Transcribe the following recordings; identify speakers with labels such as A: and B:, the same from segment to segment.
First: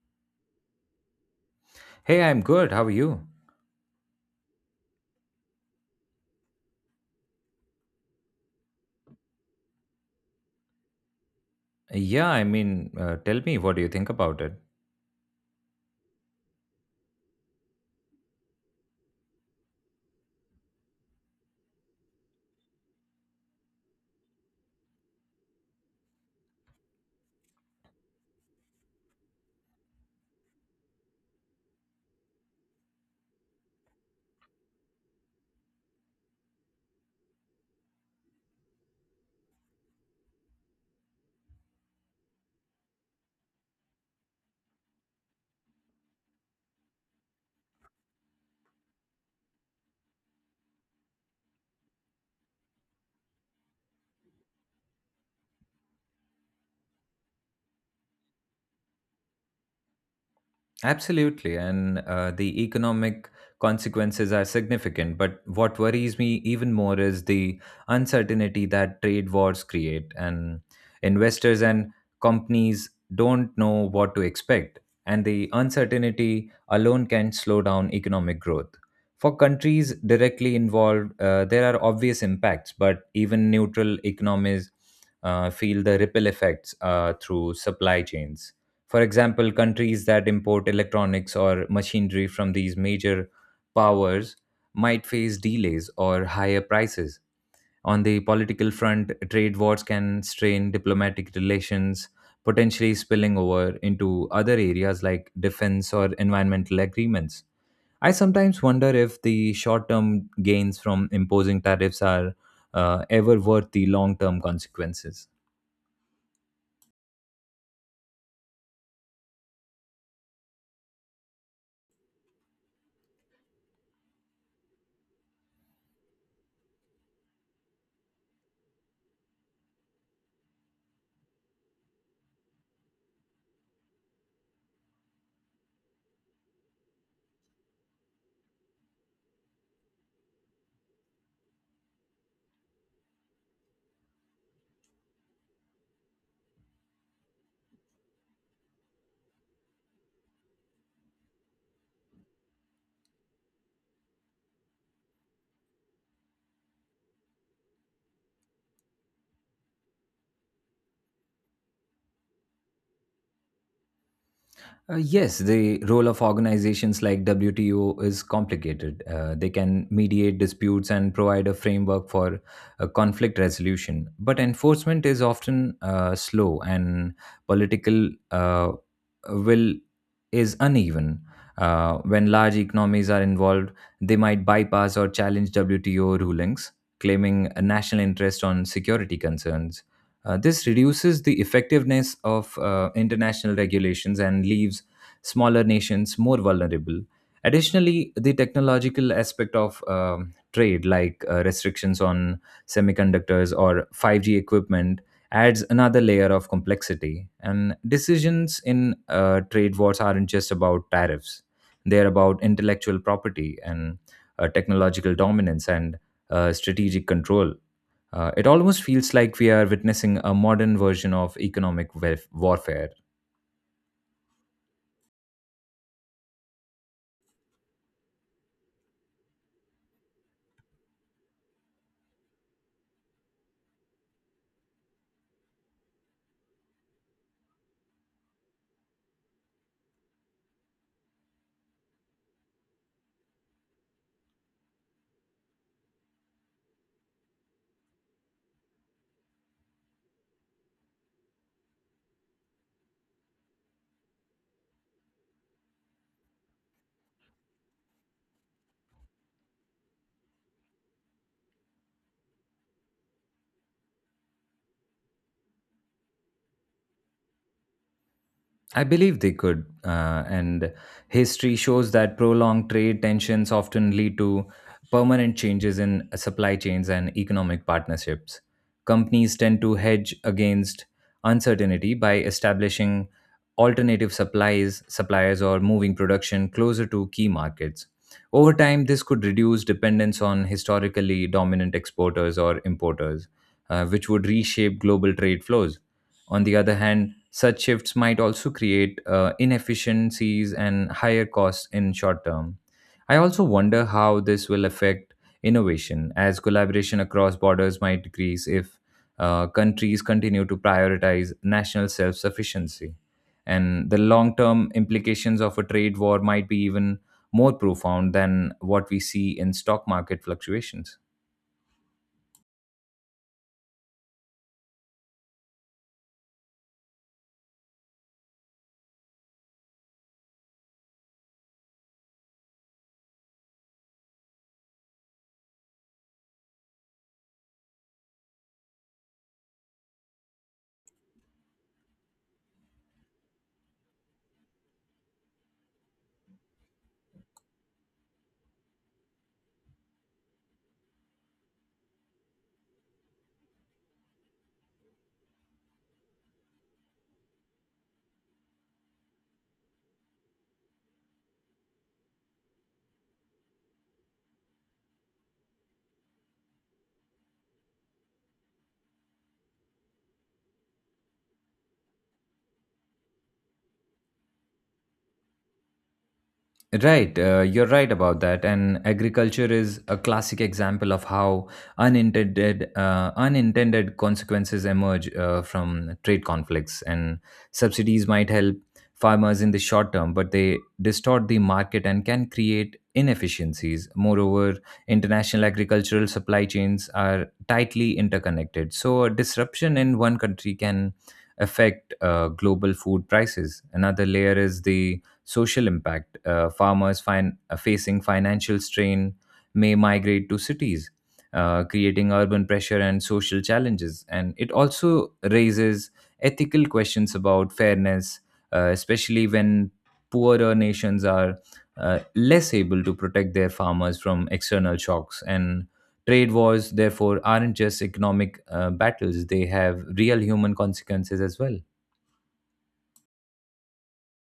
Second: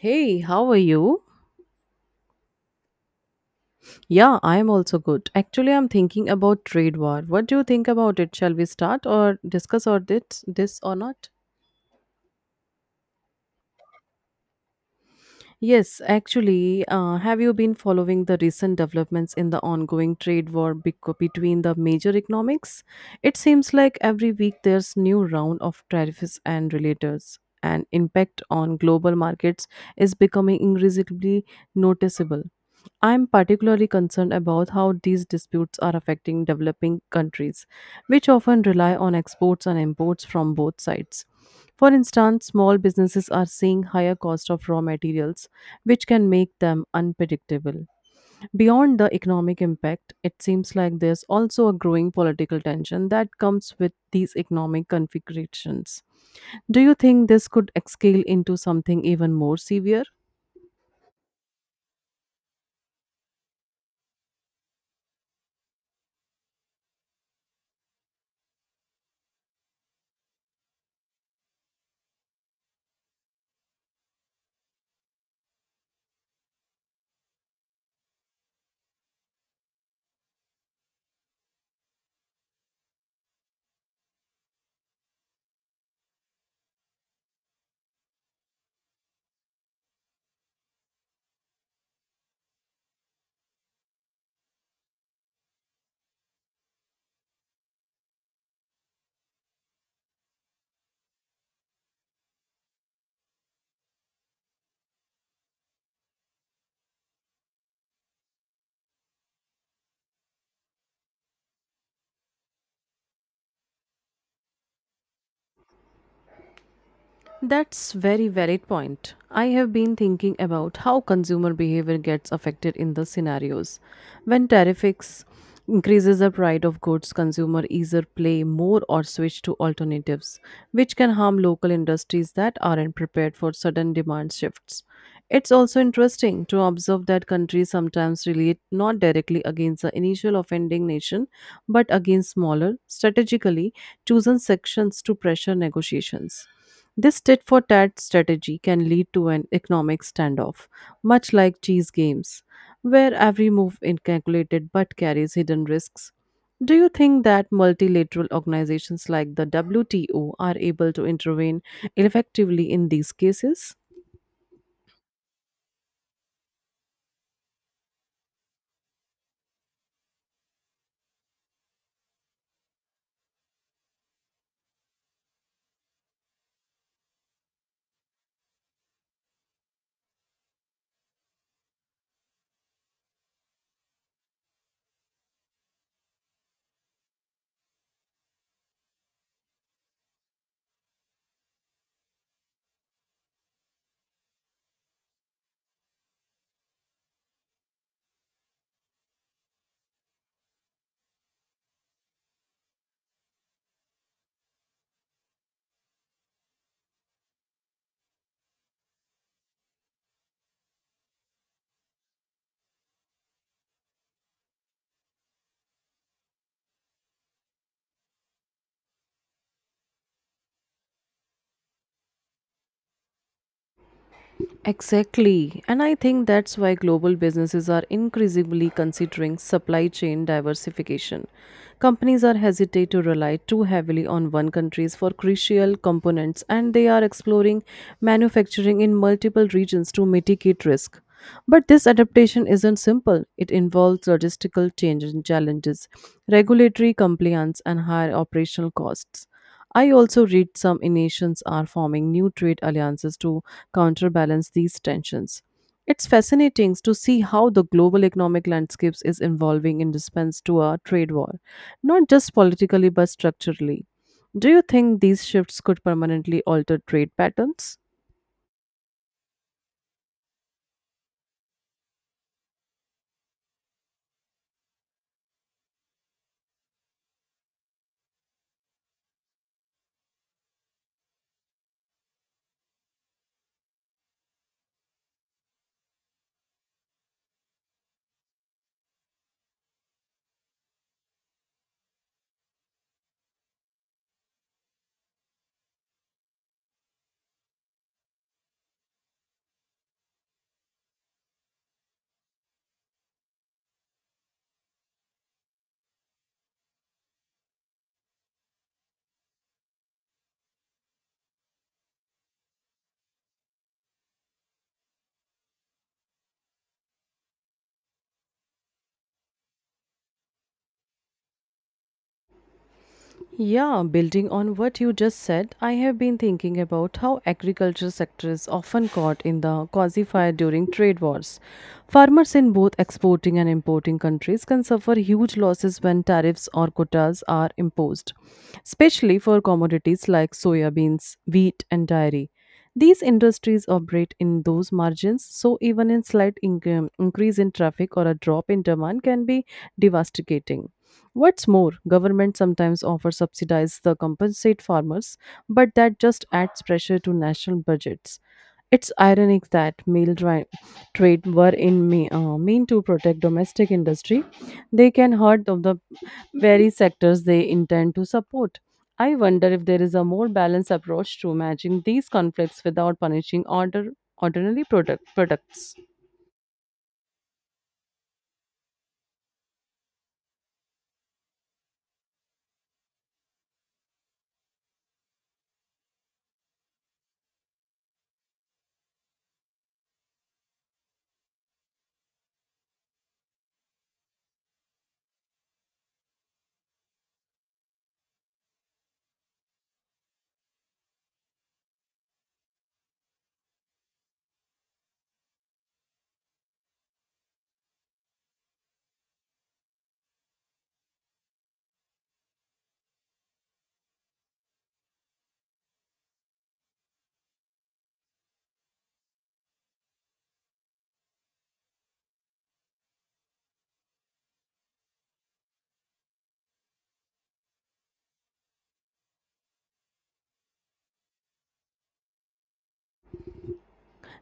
A: Hey, how are you?
B: Hey, I'm good. How are you?
A: Yeah, I'm also good. Actually, I'm thinking about trade war. What do you think about it? Shall we start or discuss or this or not?
B: Yeah, I mean, tell me, what do you think about it?
A: Yes, actually, have you been following the recent developments in the ongoing trade war between the major economics? It seems like every week there's new round of tariffs and relators, and impact on global markets is becoming increasingly noticeable. I'm particularly concerned about how these disputes are affecting developing countries, which often rely on exports and imports from both sides. For instance, small businesses are seeing higher cost of raw materials, which can make them unpredictable. Beyond the economic impact, it seems like there's also a growing political tension that comes with these economic configurations. Do you think this could scale into something even more severe?
B: Absolutely. And the economic consequences are significant. But what worries me even more is the uncertainty that trade wars create, and investors and companies don't know what to expect. And the uncertainty alone can slow down economic growth. For countries directly involved, there are obvious impacts, but even neutral economies feel the ripple effects through supply chains, for example, countries that import electronics or machinery from these major powers might face delays or higher prices. On the political front, trade wars can strain diplomatic relations, potentially spilling over into other areas like defense or environmental agreements. I sometimes wonder if the short term gains from imposing tariffs are ever worth the long term consequences.
A: That's very valid point. I have been thinking about how consumer behavior gets affected in the scenarios. When tariffs increases the price of goods, consumer either play more or switch to alternatives, which can harm local industries that aren't prepared for sudden demand shifts. It's also interesting to observe that countries sometimes relate not directly against the initial offending nation, but against smaller, strategically chosen sections to pressure negotiations. This tit for tat strategy can lead to an economic standoff, much like chess games, where every move is calculated but carries hidden risks. Do you think that multilateral organizations like the WTO are able to intervene effectively in these cases?
B: Yes, the role of organizations like WTO is complicated. They can mediate disputes and provide a framework for conflict resolution, but enforcement is often slow and political will is uneven. When large economies are involved, they might bypass or challenge WTO rulings, claiming a national interest on security concerns. This reduces the effectiveness of international regulations and leaves smaller nations more vulnerable. Additionally, the technological aspect of trade, like restrictions on semiconductors or 5G equipment, adds another layer of complexity. And decisions in trade wars aren't just about tariffs, they're about intellectual property and technological dominance and strategic control. It almost feels like we are witnessing a modern version of economic warfare.
A: Exactly. And I think that's why global businesses are increasingly considering supply chain diversification. Companies are hesitate to rely too heavily on one countries for crucial components and they are exploring manufacturing in multiple regions to mitigate risk. But this adaptation isn't simple. It involves logistical change and challenges, regulatory compliance and higher operational costs. I also read some nations are forming new trade alliances to counterbalance these tensions. It's fascinating to see how the global economic landscapes is evolving in response to a trade war, not just politically but structurally. Do you think these shifts could permanently alter trade patterns?
B: I believe they could, and history shows that prolonged trade tensions often lead to permanent changes in supply chains and economic partnerships. Companies tend to hedge against uncertainty by establishing alternative supplies, suppliers, or moving production closer to key markets. Over time, this could reduce dependence on historically dominant exporters or importers, which would reshape global trade flows. On the other hand, such shifts might also create inefficiencies and higher costs in short term. I also wonder how this will affect innovation, as collaboration across borders might decrease if countries continue to prioritize national self sufficiency. And the long term implications of a trade war might be even more profound than what we see in stock market fluctuations.
A: Yeah, building on what you just said, I have been thinking about how agriculture sector is often caught in the quasi-fire during trade wars. Farmers in both exporting and importing countries can suffer huge losses when tariffs or quotas are imposed, especially for commodities like soybeans, wheat, and dairy. These industries operate in those margins, so even a slight increase in traffic or a drop in demand can be devastating. What's more, government sometimes offer subsidies the compensate farmers, but that just adds pressure to national budgets. It's ironic that trade were in me, mean to protect domestic industry. They can hurt of the very sectors they intend to support. I wonder if there is a more balanced approach to managing these conflicts without punishing ordinary products.
B: Right, you're right about that. And agriculture is a classic example of how unintended consequences emerge from trade conflicts. And subsidies might help farmers in the short term, but they distort the market and can create inefficiencies. Moreover, international agricultural supply chains are tightly interconnected, so a disruption in one country can affect global food prices. Another layer is the social impact. Farmers facing financial strain may migrate to cities, creating urban pressure and social challenges. And it also raises ethical questions about fairness, especially when poorer nations are less able to protect their farmers from external shocks. And trade wars, therefore, aren't just economic battles, they have real human consequences as well.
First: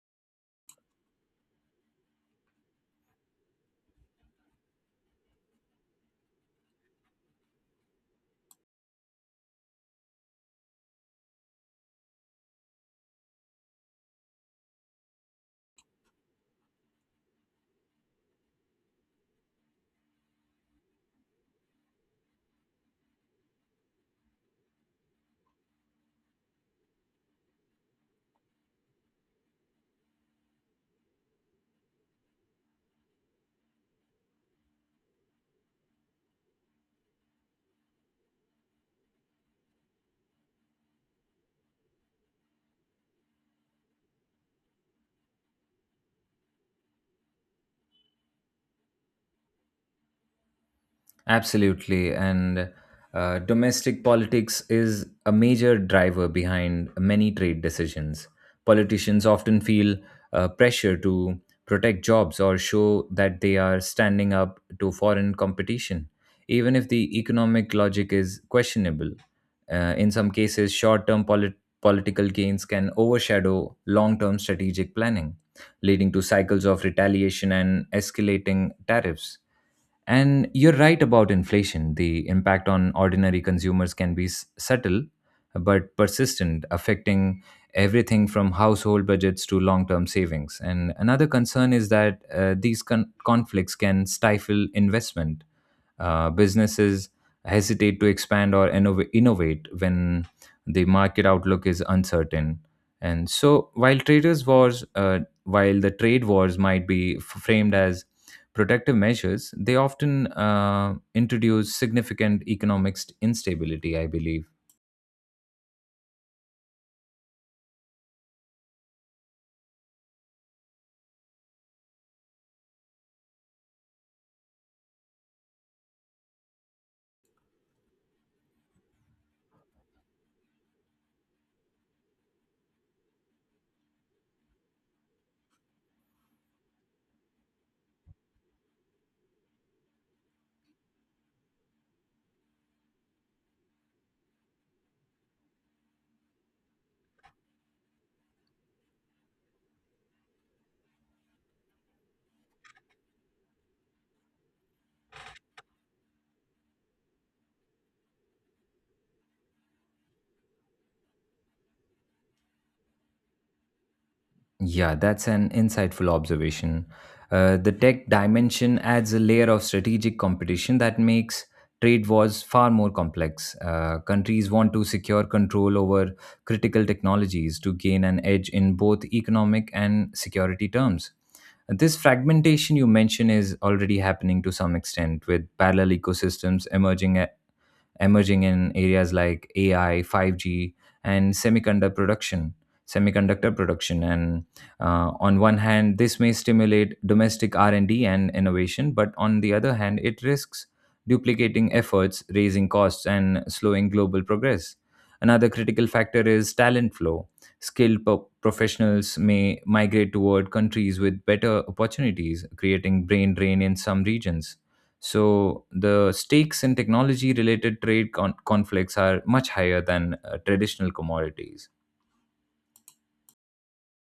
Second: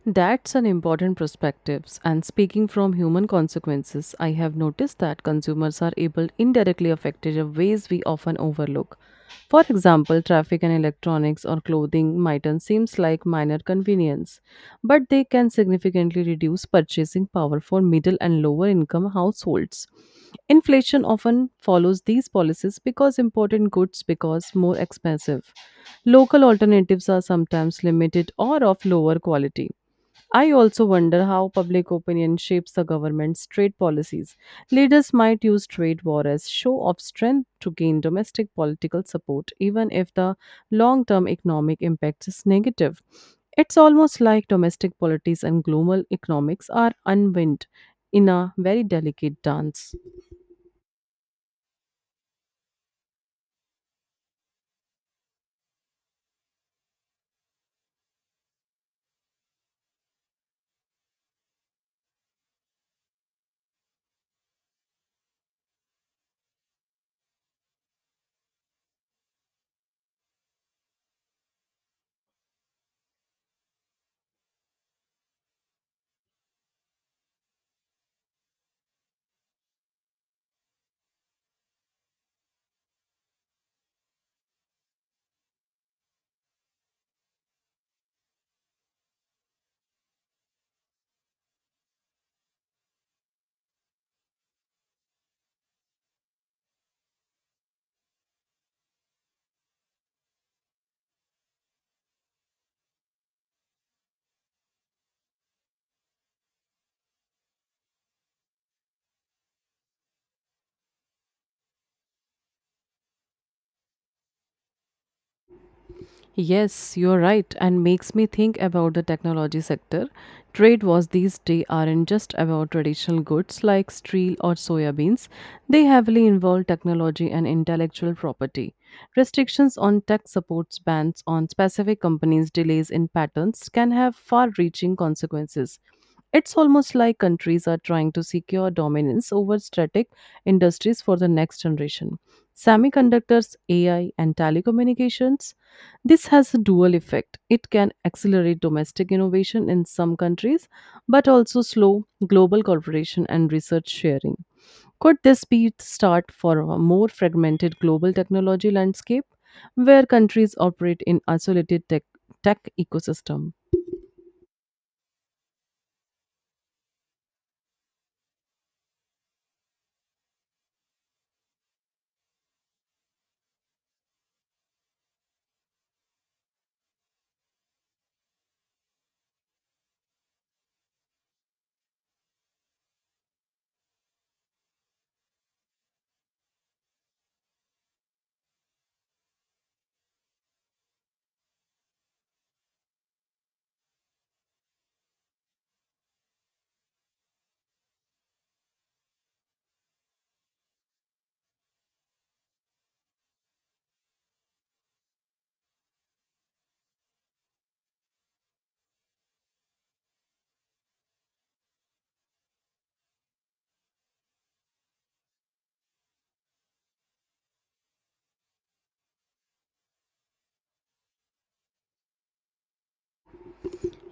A: That's an important perspective. And speaking from human consequences, I have noticed that consumers are able indirectly affected in ways we often overlook. For example, traffic and electronics or clothing might seems like minor convenience, but they can significantly reduce purchasing power for middle and lower income households. Inflation often follows these policies because important goods because more expensive. Local alternatives are sometimes limited or of lower quality. I also wonder how public opinion shapes the government's trade policies. Leaders might use trade war as show of strength to gain domestic political support, even if the long term economic impact is negative. It's almost like domestic politics and global economics are unwind in a very delicate dance.
B: Absolutely. And domestic politics is a major driver behind many trade decisions. Politicians often feel pressure to protect jobs or show that they are standing up to foreign competition, even if the economic logic is questionable. In some cases, short term political gains can overshadow long term strategic planning, leading to cycles of retaliation and escalating tariffs. And you're right about inflation. The impact on ordinary consumers can be subtle but persistent, affecting everything from household budgets to long term savings. And another concern is that these conflicts can stifle investment. Businesses hesitate to expand or innovate when the market outlook is uncertain. And so, while trade wars might be framed as protective measures, they often introduce significant economic instability, I believe.
A: Yes, you're right, and makes me think about the technology sector. Trade wars these days aren't just about traditional goods like steel or soya beans. They heavily involve technology and intellectual property. Restrictions on tech supports, bans on specific companies, delays in patents can have far-reaching consequences. It's almost like countries are trying to secure dominance over strategic industries for the next generation. Semiconductors, AI, and telecommunications this has a dual effect. It can accelerate domestic innovation in some countries, but also slow global cooperation and research sharing. Could this be the start for a more fragmented global technology landscape where countries operate in isolated tech ecosystem?
B: Yeah, that's an insightful observation. The tech dimension adds a layer of strategic competition that makes trade wars far more complex. Countries want to secure control over critical technologies to gain an edge in both economic and security terms. This fragmentation you mention is already happening to some extent with parallel ecosystems emerging in areas like AI, 5G, and semiconductor production. And on one hand, this may stimulate domestic R and D and innovation, but on the other hand, it risks duplicating efforts, raising costs, and slowing global progress. Another critical factor is talent flow. Skilled professionals may migrate toward countries with better opportunities, creating brain drain in some regions. So the stakes in technology related trade conflicts are much higher than traditional commodities.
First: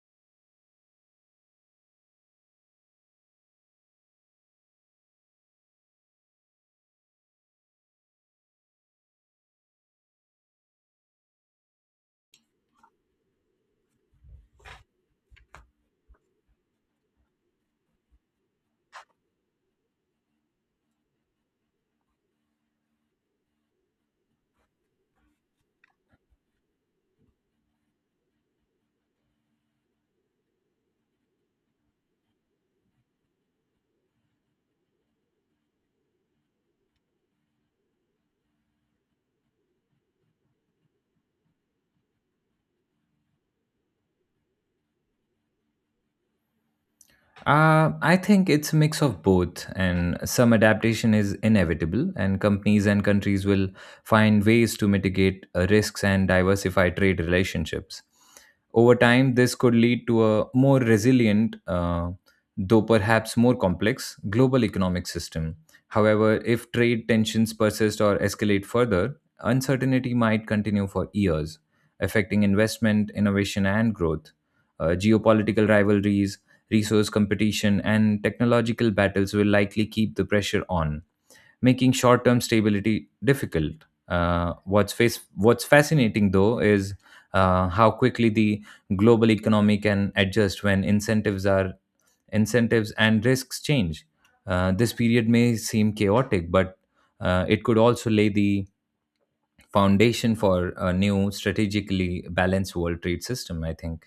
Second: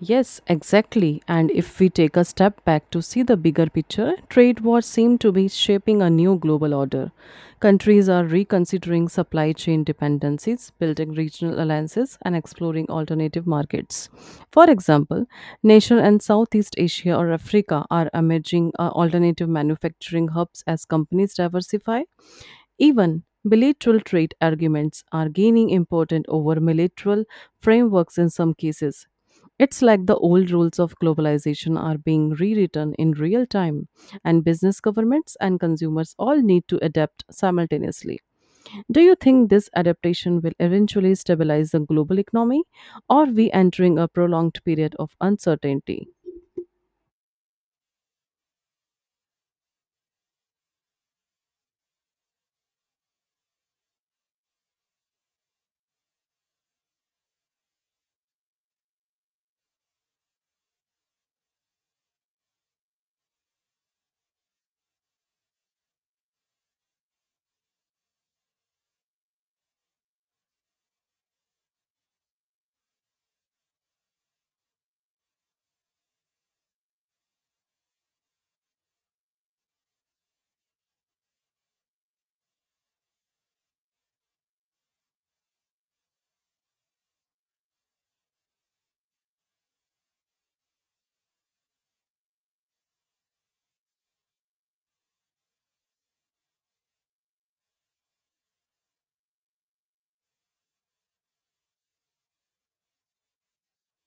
A: Yes, exactly. And if we take a step back to see the bigger picture, trade wars seem to be shaping a new global order. Countries are reconsidering supply chain dependencies, building regional alliances, and exploring alternative markets. For example, nations in Southeast Asia or Africa are emerging alternative manufacturing hubs as companies diversify. Even bilateral trade arguments are gaining importance over multilateral frameworks in some cases. It's like the old rules of globalization are being rewritten in real time, and business, governments, and consumers all need to adapt simultaneously. Do you think this adaptation will eventually stabilize the global economy, or we entering a prolonged period of uncertainty?
B: I think it's a mix of both, and some adaptation is inevitable, and companies and countries will find ways to mitigate risks and diversify trade relationships. Over time, this could lead to a more resilient, though perhaps more complex, global economic system. However, if trade tensions persist or escalate further, uncertainty might continue for years, affecting investment, innovation, and growth. Geopolitical rivalries, resource competition, and technological battles will likely keep the pressure on, making short term stability difficult. What's fascinating, though, is how quickly the global economy can adjust when incentives and risks change. This period may seem chaotic, but it could also lay the foundation for a new strategically balanced world trade system, I think.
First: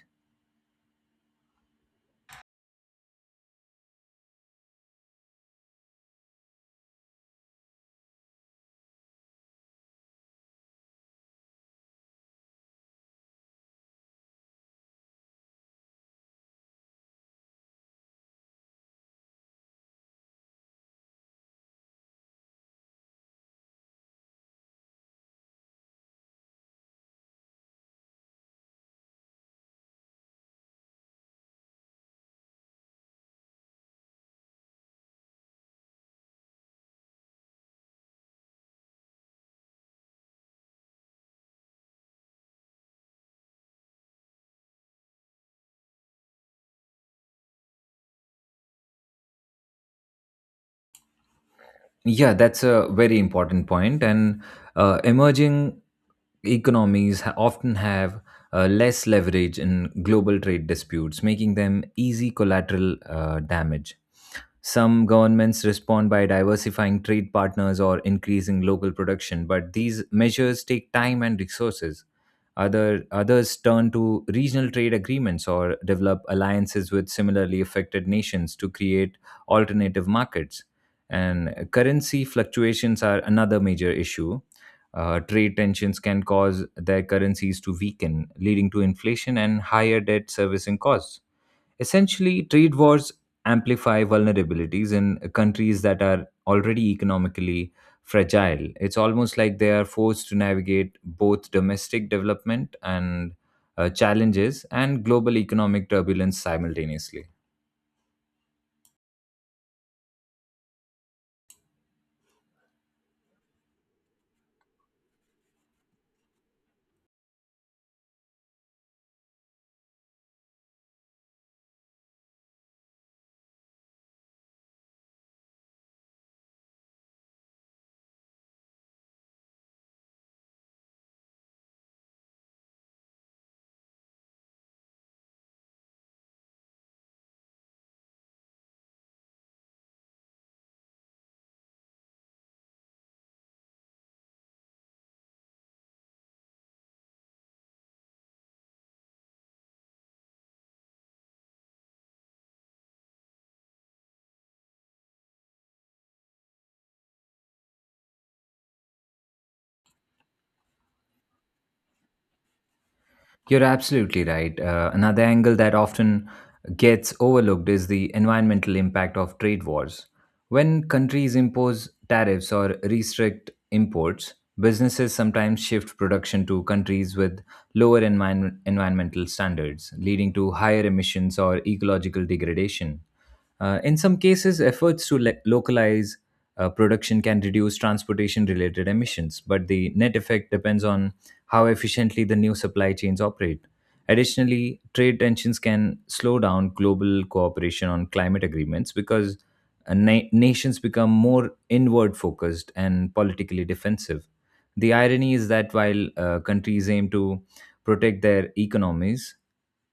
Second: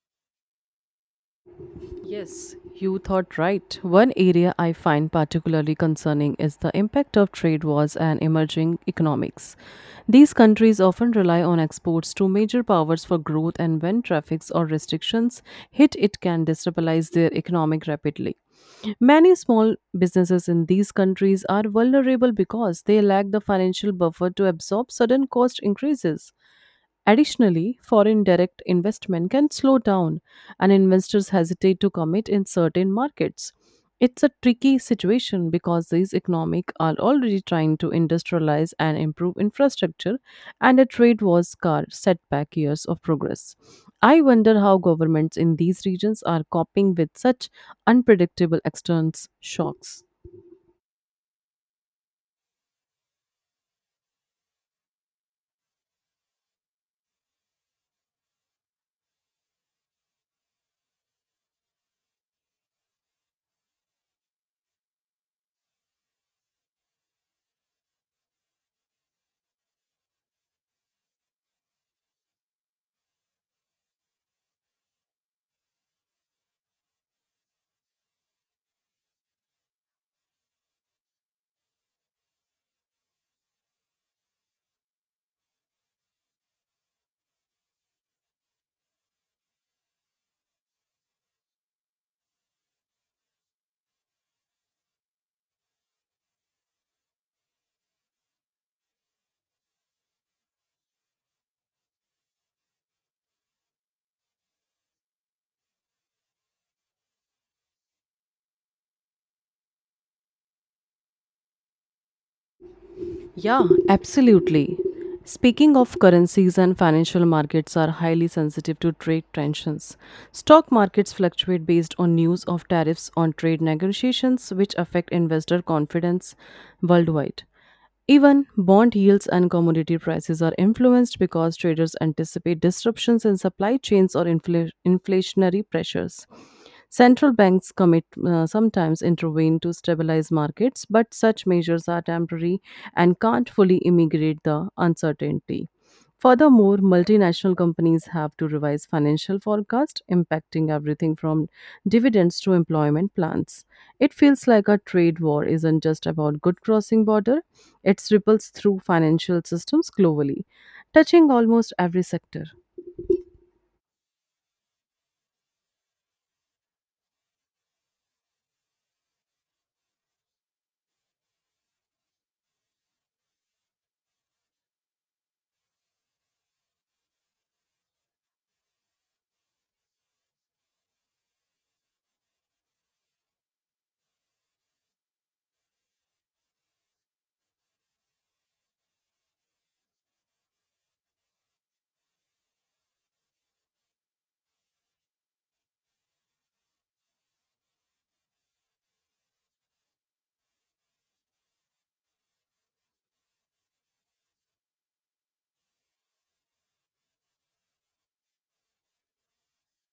A: Yes, you thought right. One area I find particularly concerning is the impact of trade wars and emerging economics. These countries often rely on exports to major powers for growth, and when traffics or restrictions hit, it can destabilize their economic rapidly. Many small businesses in these countries are vulnerable because they lack the financial buffer to absorb sudden cost increases. Additionally, foreign direct investment can slow down and investors hesitate to commit in certain markets. It's a tricky situation because these economic are already trying to industrialize and improve infrastructure and a trade war scar set back years of progress. I wonder how governments in these regions are coping with such unpredictable external shocks.
B: Yeah, that's a very important point. And emerging economies often have less leverage in global trade disputes, making them easy collateral damage. Some governments respond by diversifying trade partners or increasing local production, but these measures take time and resources. Others turn to regional trade agreements or develop alliances with similarly affected nations to create alternative markets. And currency fluctuations are another major issue. Trade tensions can cause their currencies to weaken, leading to inflation and higher debt servicing costs. Essentially, trade wars amplify vulnerabilities in countries that are already economically fragile. It's almost like they are forced to navigate both domestic development and challenges and global economic turbulence simultaneously.
A: Yeah, absolutely. Speaking of currencies and financial markets are highly sensitive to trade tensions. Stock markets fluctuate based on news of tariffs on trade negotiations which affect investor confidence worldwide. Even bond yields and commodity prices are influenced because traders anticipate disruptions in supply chains or inflationary pressures. Central banks commit sometimes intervene to stabilize markets, but such measures are temporary and can't fully mitigate the uncertainty. Furthermore, multinational companies have to revise financial forecasts, impacting everything from dividends to employment plans. It feels like a trade war isn't just about good crossing border; it ripples through financial systems globally, touching almost every sector.
B: You're absolutely right. Another angle that often gets overlooked is the environmental impact of trade wars. When countries impose tariffs or restrict imports, businesses sometimes shift production to countries with lower environmental standards, leading to higher emissions or ecological degradation. In some cases, efforts to localize production can reduce transportation related emissions, but the net effect depends on how efficiently the new supply chains operate. Additionally, trade tensions can slow down global cooperation on climate agreements because nations become more inward focused and politically defensive. The irony is that while countries aim to protect their economies,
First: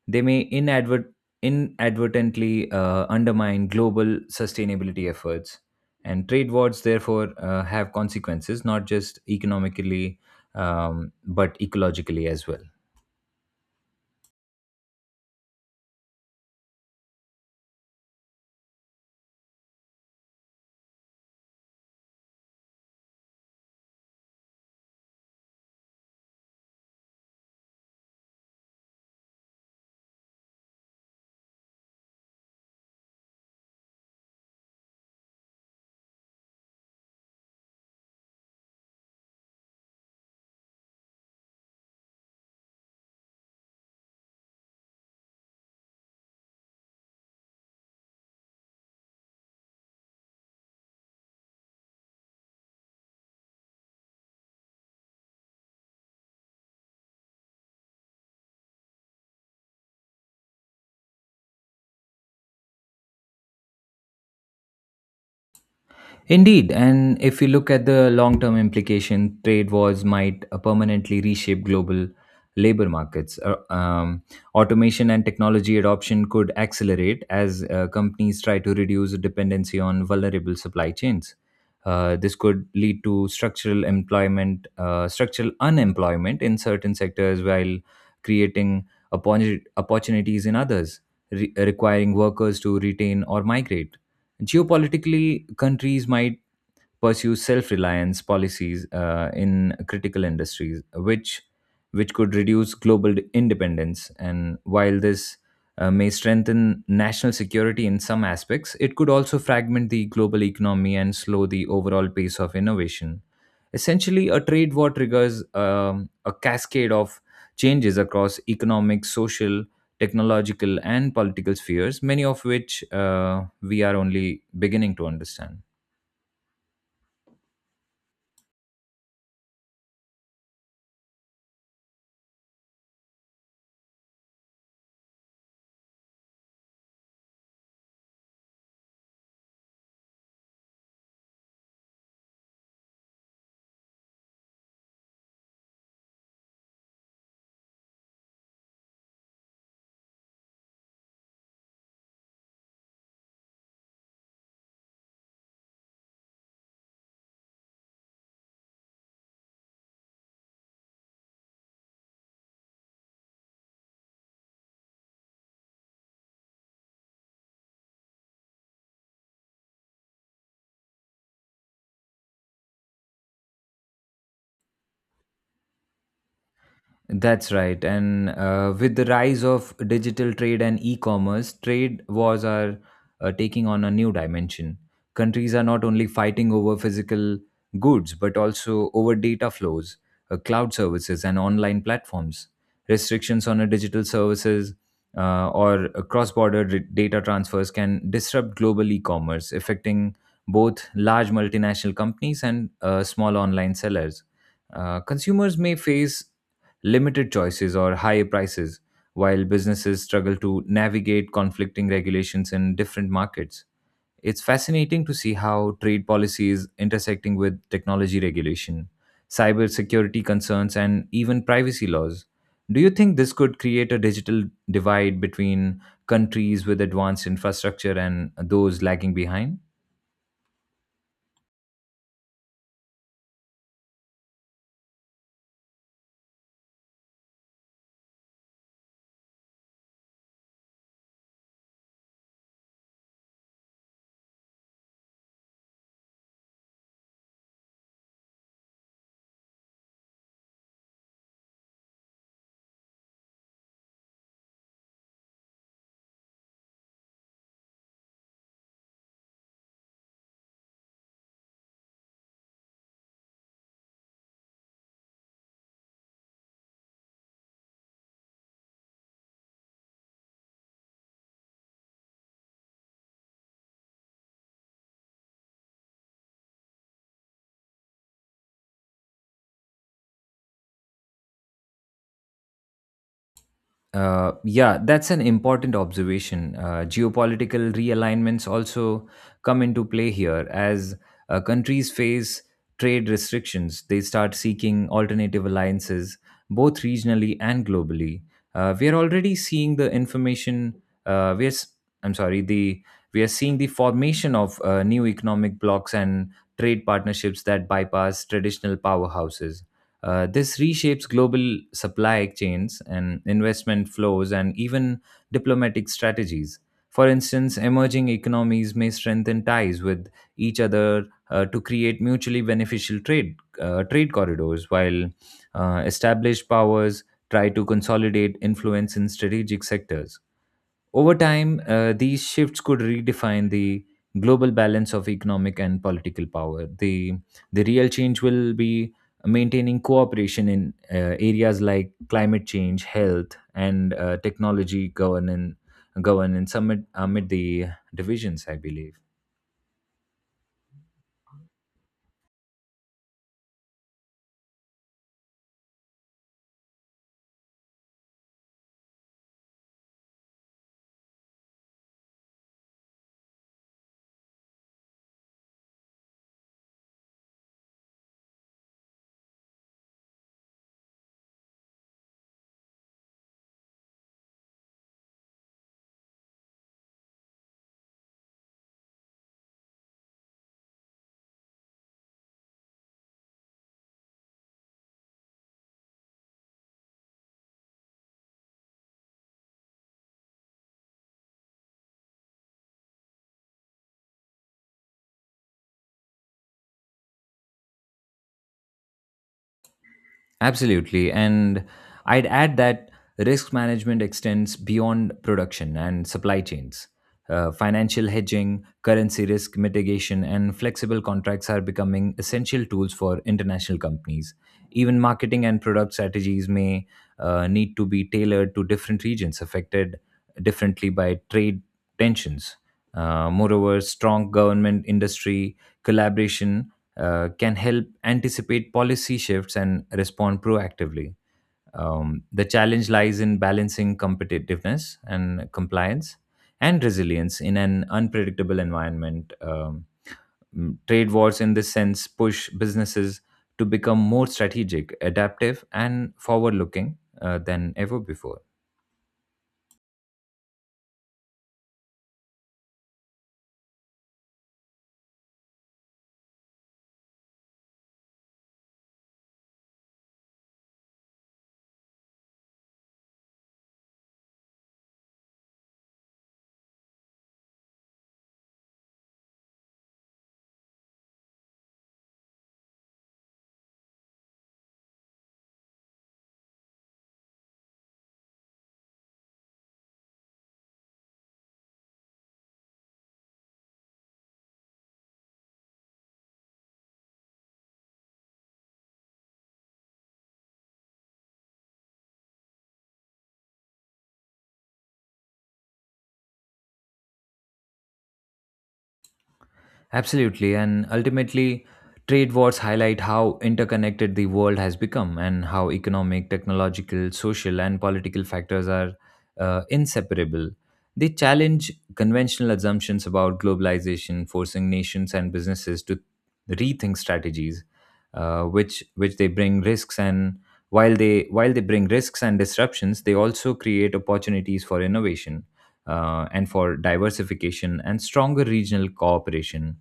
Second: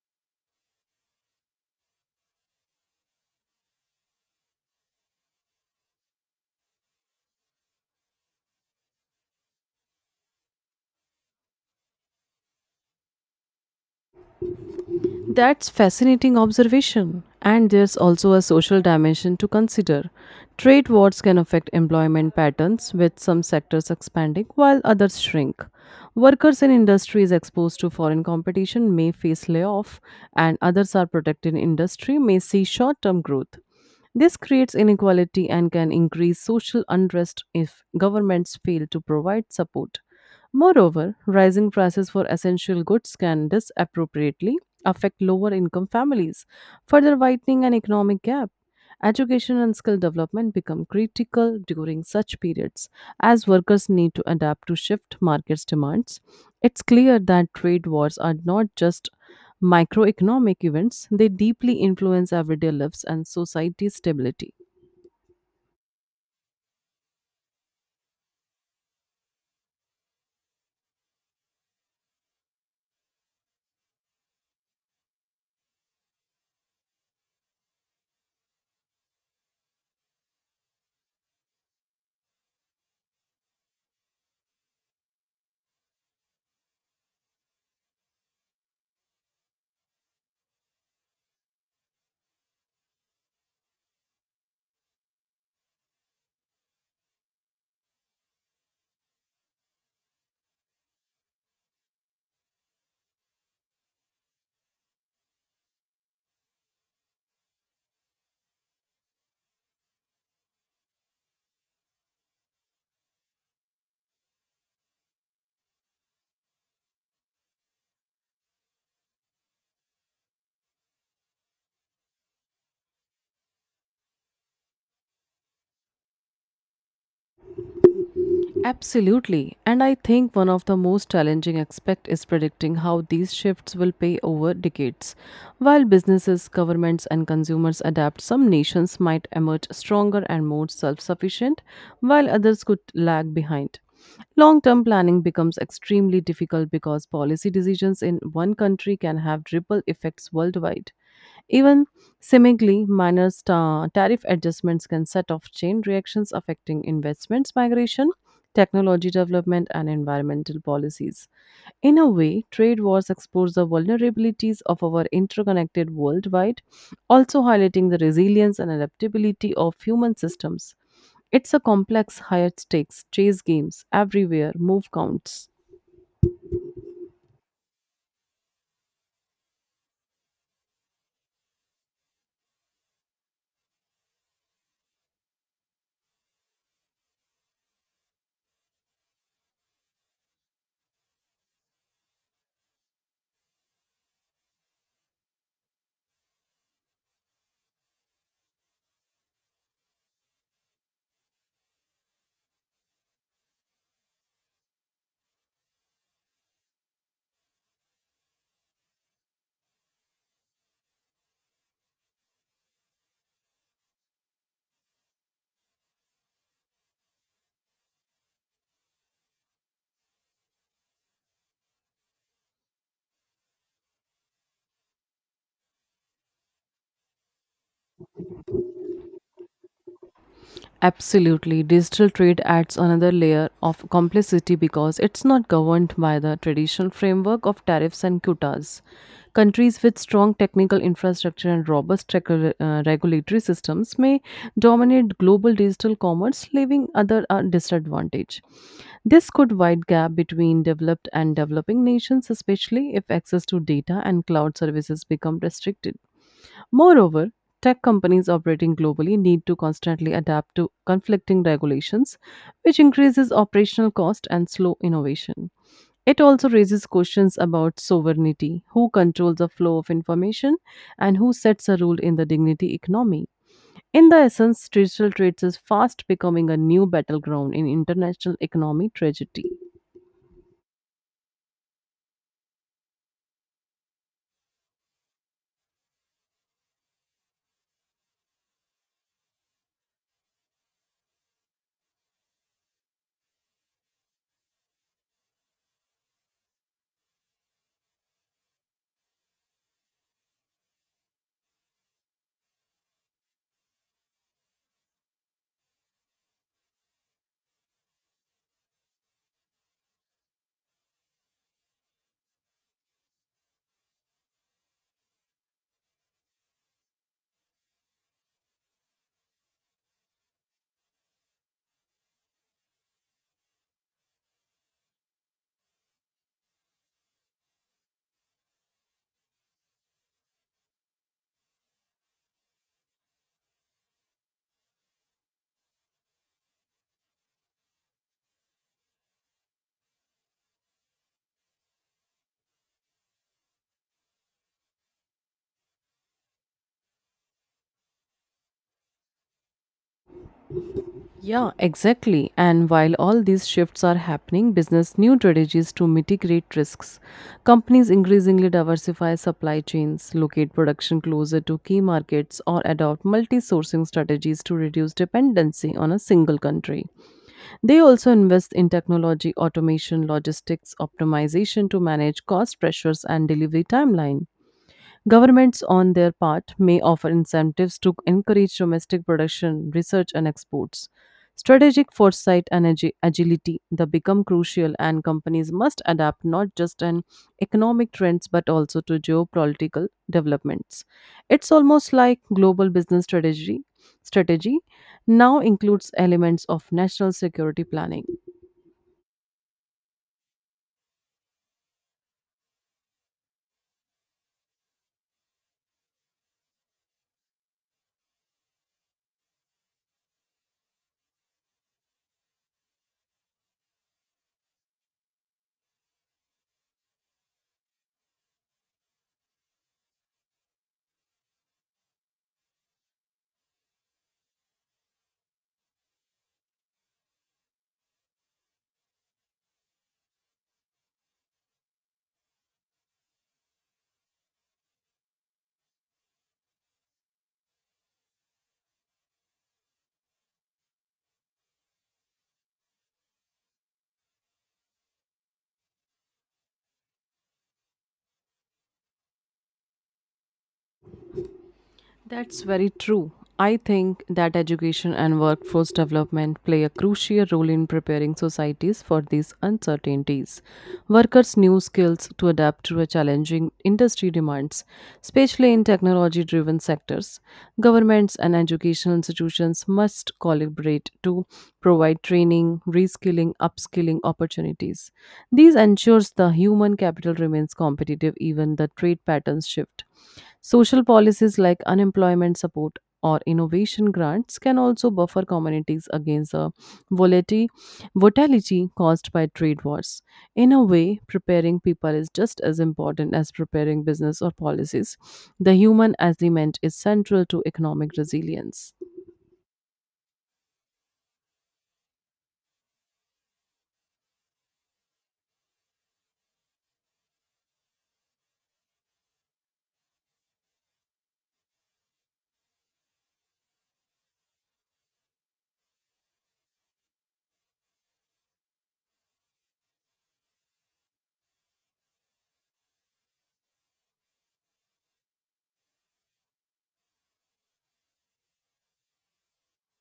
B: they may inadvertently undermine global sustainability efforts. And trade wars, therefore, have consequences not just economically but ecologically as well.
A: That's fascinating observation. And there's also a social dimension to consider. Trade wars can affect employment patterns, with some sectors expanding while others shrink. Workers in industries exposed to foreign competition may face layoff, and others are protected industry may see short term growth. This creates inequality and can increase social unrest if governments fail to provide support. Moreover, rising prices for essential goods can disappropriately affect lower income families, further widening an economic gap. Education and skill development become critical during such periods as workers need to adapt to shift markets demands. It's clear that trade wars are not just microeconomic events, they deeply influence everyday lives and society's stability.
B: Indeed, and if we look at the long term implication, trade wars might permanently reshape global labor markets. Automation and technology adoption could accelerate as companies try to reduce dependency on vulnerable supply chains. This could lead to structural unemployment in certain sectors while creating opportunities in others, requiring workers to retain or migrate. Geopolitically, countries might pursue self-reliance policies in critical industries, which could reduce global independence. And while this may strengthen national security in some aspects, it could also fragment the global economy and slow the overall pace of innovation. Essentially, a trade war triggers a cascade of changes across economic, social, technological, and political spheres, many of which we are only beginning to understand.
A: Absolutely. And I think one of the most challenging aspects is predicting how these shifts will pay over decades. While businesses, governments, and consumers adapt, some nations might emerge stronger and more self sufficient, while others could lag behind. Long term planning becomes extremely difficult because policy decisions in one country can have ripple effects worldwide. Even seemingly minor tariff adjustments can set off chain reactions affecting investments migration technology development, and environmental policies. In a way, trade wars expose the vulnerabilities of our interconnected worldwide, also highlighting the resilience and adaptability of human systems. It's a complex, higher stakes chase games everywhere, move counts.
B: That's right. And with the rise of digital trade and e commerce, trade wars are taking on a new dimension. Countries are not only fighting over physical goods, but also over data flows, cloud services, and online platforms. Restrictions on a digital services or cross border data transfers can disrupt global e commerce, affecting both large multinational companies and small online sellers. Consumers may face limited choices, or high prices, while businesses struggle to navigate conflicting regulations in different markets. It's fascinating to see how trade policy is intersecting with technology regulation, cybersecurity concerns, and even privacy laws. Do you think this could create a digital divide between countries with advanced infrastructure and those lagging behind?
A: Absolutely. Digital trade adds another layer of complexity because it's not governed by the traditional framework of tariffs and quotas. Countries with strong technical infrastructure and robust regulatory systems may dominate global digital commerce, leaving others at disadvantage. This could wide gap between developed and developing nations, especially if access to data and cloud services become restricted. Moreover, tech companies operating globally need to constantly adapt to conflicting regulations, which increases operational cost and slow innovation. It also raises questions about sovereignty who controls the flow of information and who sets a rule in the dignity economy. In the essence, digital trades is fast becoming a new battleground in international economic tragedy.
B: Yeah, that's an important observation. Geopolitical realignments also come into play here. As countries face trade restrictions, they start seeking alternative alliances, both regionally and globally. We are already seeing the information. We are, s- I'm sorry, the We are seeing the formation of new economic blocs and trade partnerships that bypass traditional powerhouses. This reshapes global supply chains and investment flows and even diplomatic strategies. For instance, emerging economies may strengthen ties with each other to create mutually beneficial trade corridors, while established powers try to consolidate influence in strategic sectors. Over time, these shifts could redefine the global balance of economic and political power. The real change will be maintaining cooperation in areas like climate change, health, and technology governance amid the divisions, I believe.
A: Yeah, exactly. And while all these shifts are happening, business new strategies to mitigate risks. Companies increasingly diversify supply chains, locate production closer to key markets, or adopt multi sourcing strategies to reduce dependency on a single country. They also invest in technology, automation, logistics optimization to manage cost pressures and delivery timelines. Governments, on their part, may offer incentives to encourage domestic production, research, and exports. Strategic foresight and agility that become crucial, and companies must adapt not just an economic trends but also to geopolitical developments. It's almost like global business strategy. Strategy now includes elements of national security planning.
B: Absolutely. And I'd add that risk management extends beyond production and supply chains. Financial hedging, currency risk mitigation, and flexible contracts are becoming essential tools for international companies. Even marketing and product strategies may need to be tailored to different regions affected differently by trade tensions. Moreover, strong government industry collaboration can help anticipate policy shifts and respond proactively. The challenge lies in balancing competitiveness and compliance and resilience in an unpredictable environment. Trade wars, in this sense, push businesses to become more strategic, adaptive, and forward looking than ever before.
A: That's very true. I think that education and workforce development play a crucial role in preparing societies for these uncertainties. Workers' new skills to adapt to a challenging industry demands, especially in technology driven sectors. Governments and educational institutions must collaborate to provide training, reskilling, upskilling opportunities. These ensures the human capital remains competitive even the trade patterns shift. Social policies like unemployment support or innovation grants can also buffer communities against the volati- volatility caused by trade wars. In a way, preparing people is just as important as preparing business or policies. The human element is central to economic resilience.
B: Absolutely, and ultimately, trade wars highlight how interconnected the world has become and how economic, technological, social, and political factors are inseparable. They challenge conventional assumptions about globalization, forcing nations and businesses to rethink strategies, which they bring risks and while they bring risks and disruptions, they also create opportunities for innovation and for diversification and stronger regional cooperation.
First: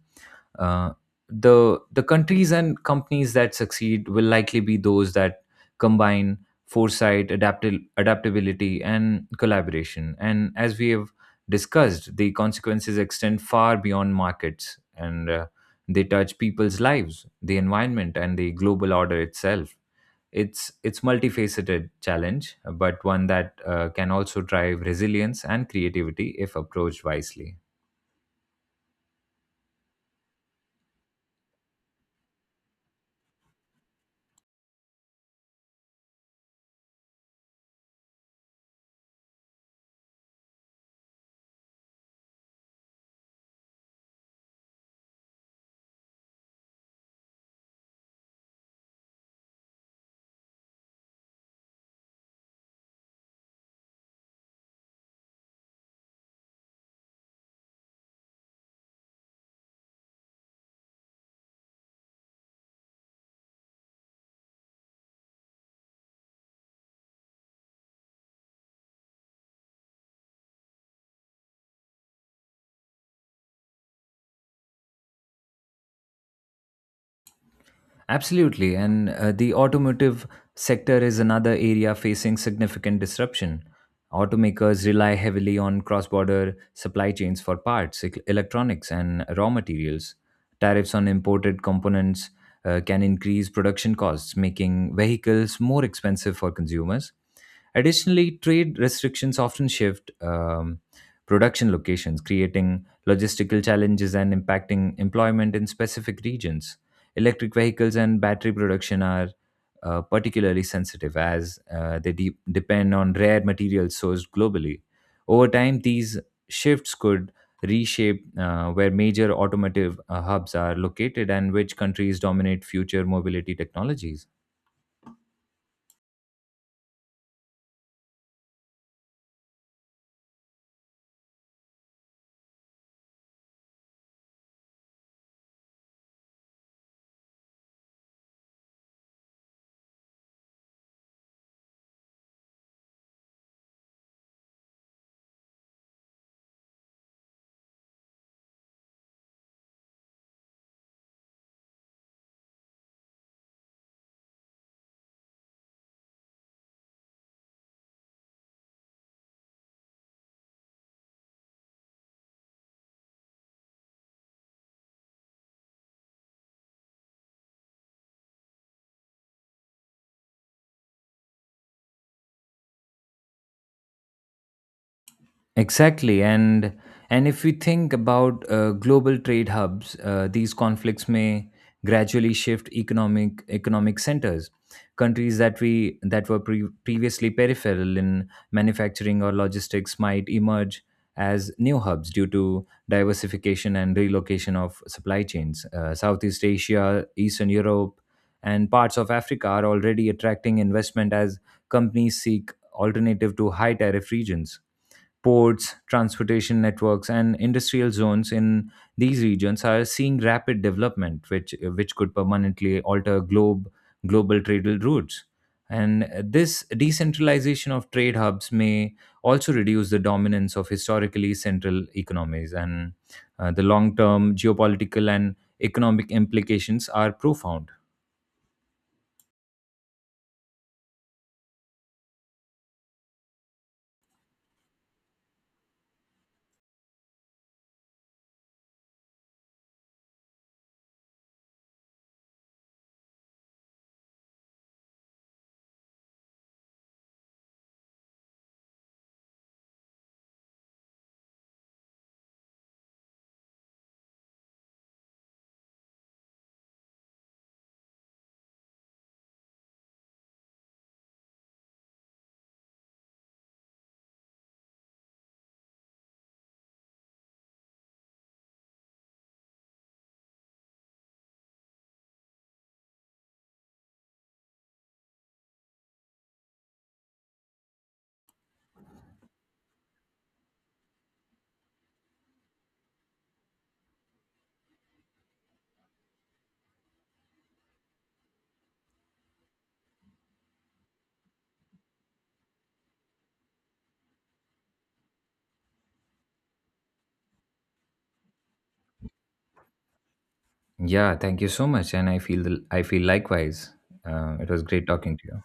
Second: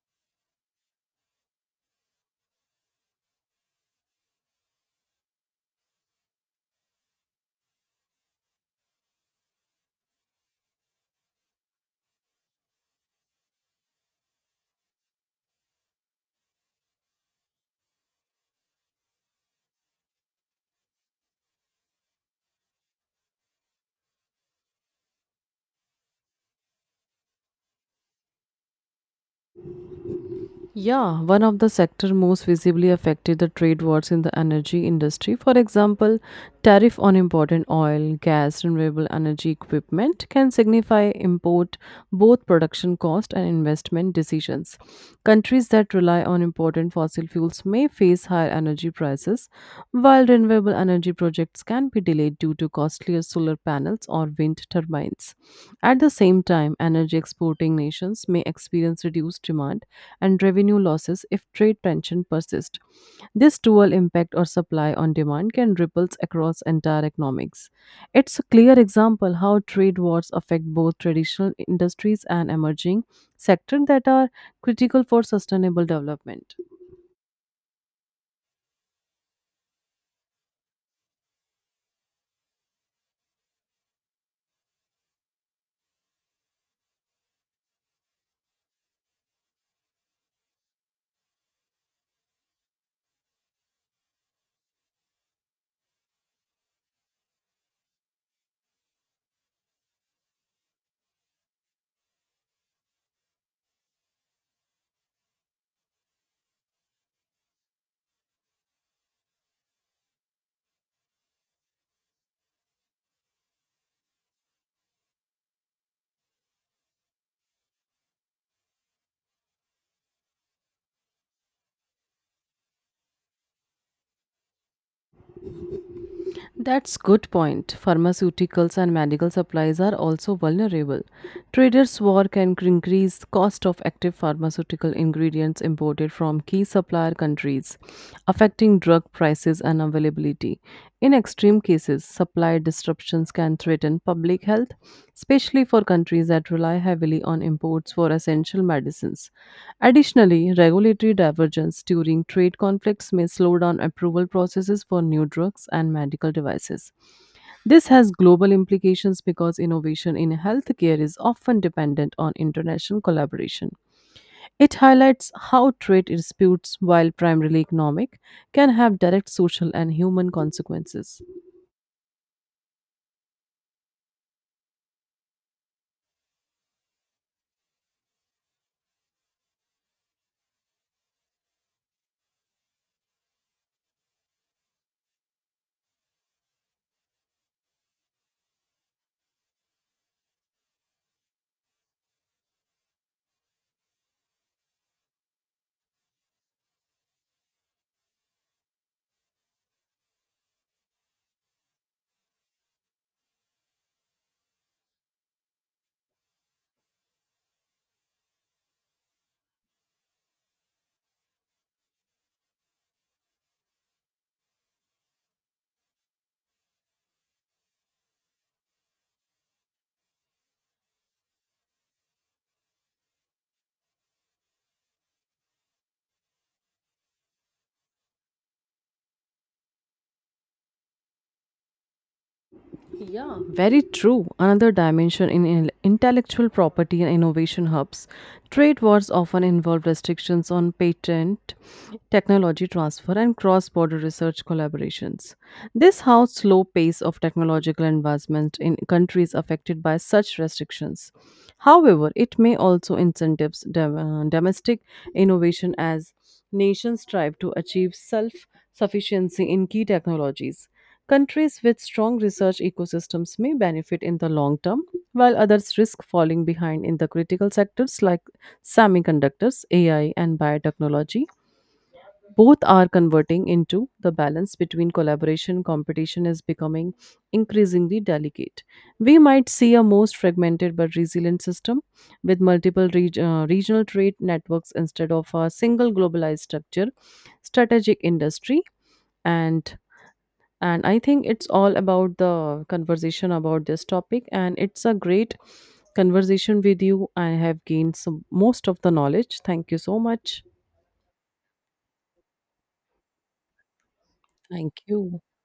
B: Uh, the the countries and companies that succeed will likely be those that combine foresight, adaptability, and collaboration. And as we have discussed, the consequences extend far beyond markets, and they touch people's lives, the environment, and the global order itself. It's multifaceted challenge, but one that can also drive resilience and creativity if approached wisely.
A: Yeah, one of the sector most visibly affected the trade wars in the energy industry. For example, tariff on imported oil, gas, renewable energy equipment can signify import both production cost and investment decisions. Countries that rely on imported fossil fuels may face higher energy prices, while renewable energy projects can be delayed due to costlier solar panels or wind turbines. At the same time, energy exporting nations may experience reduced demand and revenue losses if trade tension persists. This dual impact or supply on demand can ripple across entire economics. It's a clear example how trade wars affect both traditional industries and emerging sectors that are critical for sustainable development.
B: Absolutely. And the automotive sector is another area facing significant disruption. Automakers rely heavily on cross border supply chains for parts, electronics, and raw materials. Tariffs on imported components can increase production costs, making vehicles more expensive for consumers. Additionally, trade restrictions often shift production locations, creating logistical challenges and impacting employment in specific regions. Electric vehicles and battery production are particularly sensitive as depend on rare materials sourced globally. Over time, these shifts could reshape where major automotive hubs are located and which countries dominate future mobility technologies.
A: That's good point. Pharmaceuticals and medical supplies are also vulnerable. Traders' war can increase cost of active pharmaceutical ingredients imported from key supplier countries, affecting drug prices and availability. In extreme cases, prices, supply disruptions can threaten public health, especially for countries that rely heavily on imports for essential medicines. Additionally, regulatory divergence during trade conflicts may slow down approval processes for new drugs and medical devices. This has global implications because innovation in healthcare is often dependent on international collaboration. It highlights how trade disputes, while primarily economic, can have direct social and human consequences.
B: Exactly, and if we think about global trade hubs, these conflicts may gradually shift economic centers. Countries that we that were pre- Previously peripheral in manufacturing or logistics might emerge as new hubs due to diversification and relocation of supply chains. Southeast Asia, Eastern Europe, and parts of Africa are already attracting investment as companies seek alternative to high tariff regions ports, transportation networks, and industrial zones in these regions are seeing rapid development, which could permanently alter globe global trade routes. And this decentralization of trade hubs may also reduce the dominance of historically central economies, and the long-term geopolitical and economic implications are profound.
A: Yeah. Very true. Another dimension in intellectual property and innovation hubs, trade wars often involve restrictions on patent, technology transfer, and cross border research collaborations. This how slow pace of technological advancement in countries affected by such restrictions. However, it may also incentives domestic innovation as nations strive to achieve self sufficiency in key technologies. Countries with strong research ecosystems may benefit in the long term, while others risk falling behind in the critical sectors like semiconductors, AI, and biotechnology. Both are converting into the balance between collaboration competition is becoming increasingly delicate. We might see a most fragmented but resilient system with multiple regional trade networks instead of a single globalized structure, strategic industry, and and I think it's all about the conversation about this topic and it's a great conversation with you I have gained some most of the knowledge thank you so much.
B: Yeah, thank you so much, and I feel likewise. It was
A: Thank
B: great talking
A: you.
B: to you.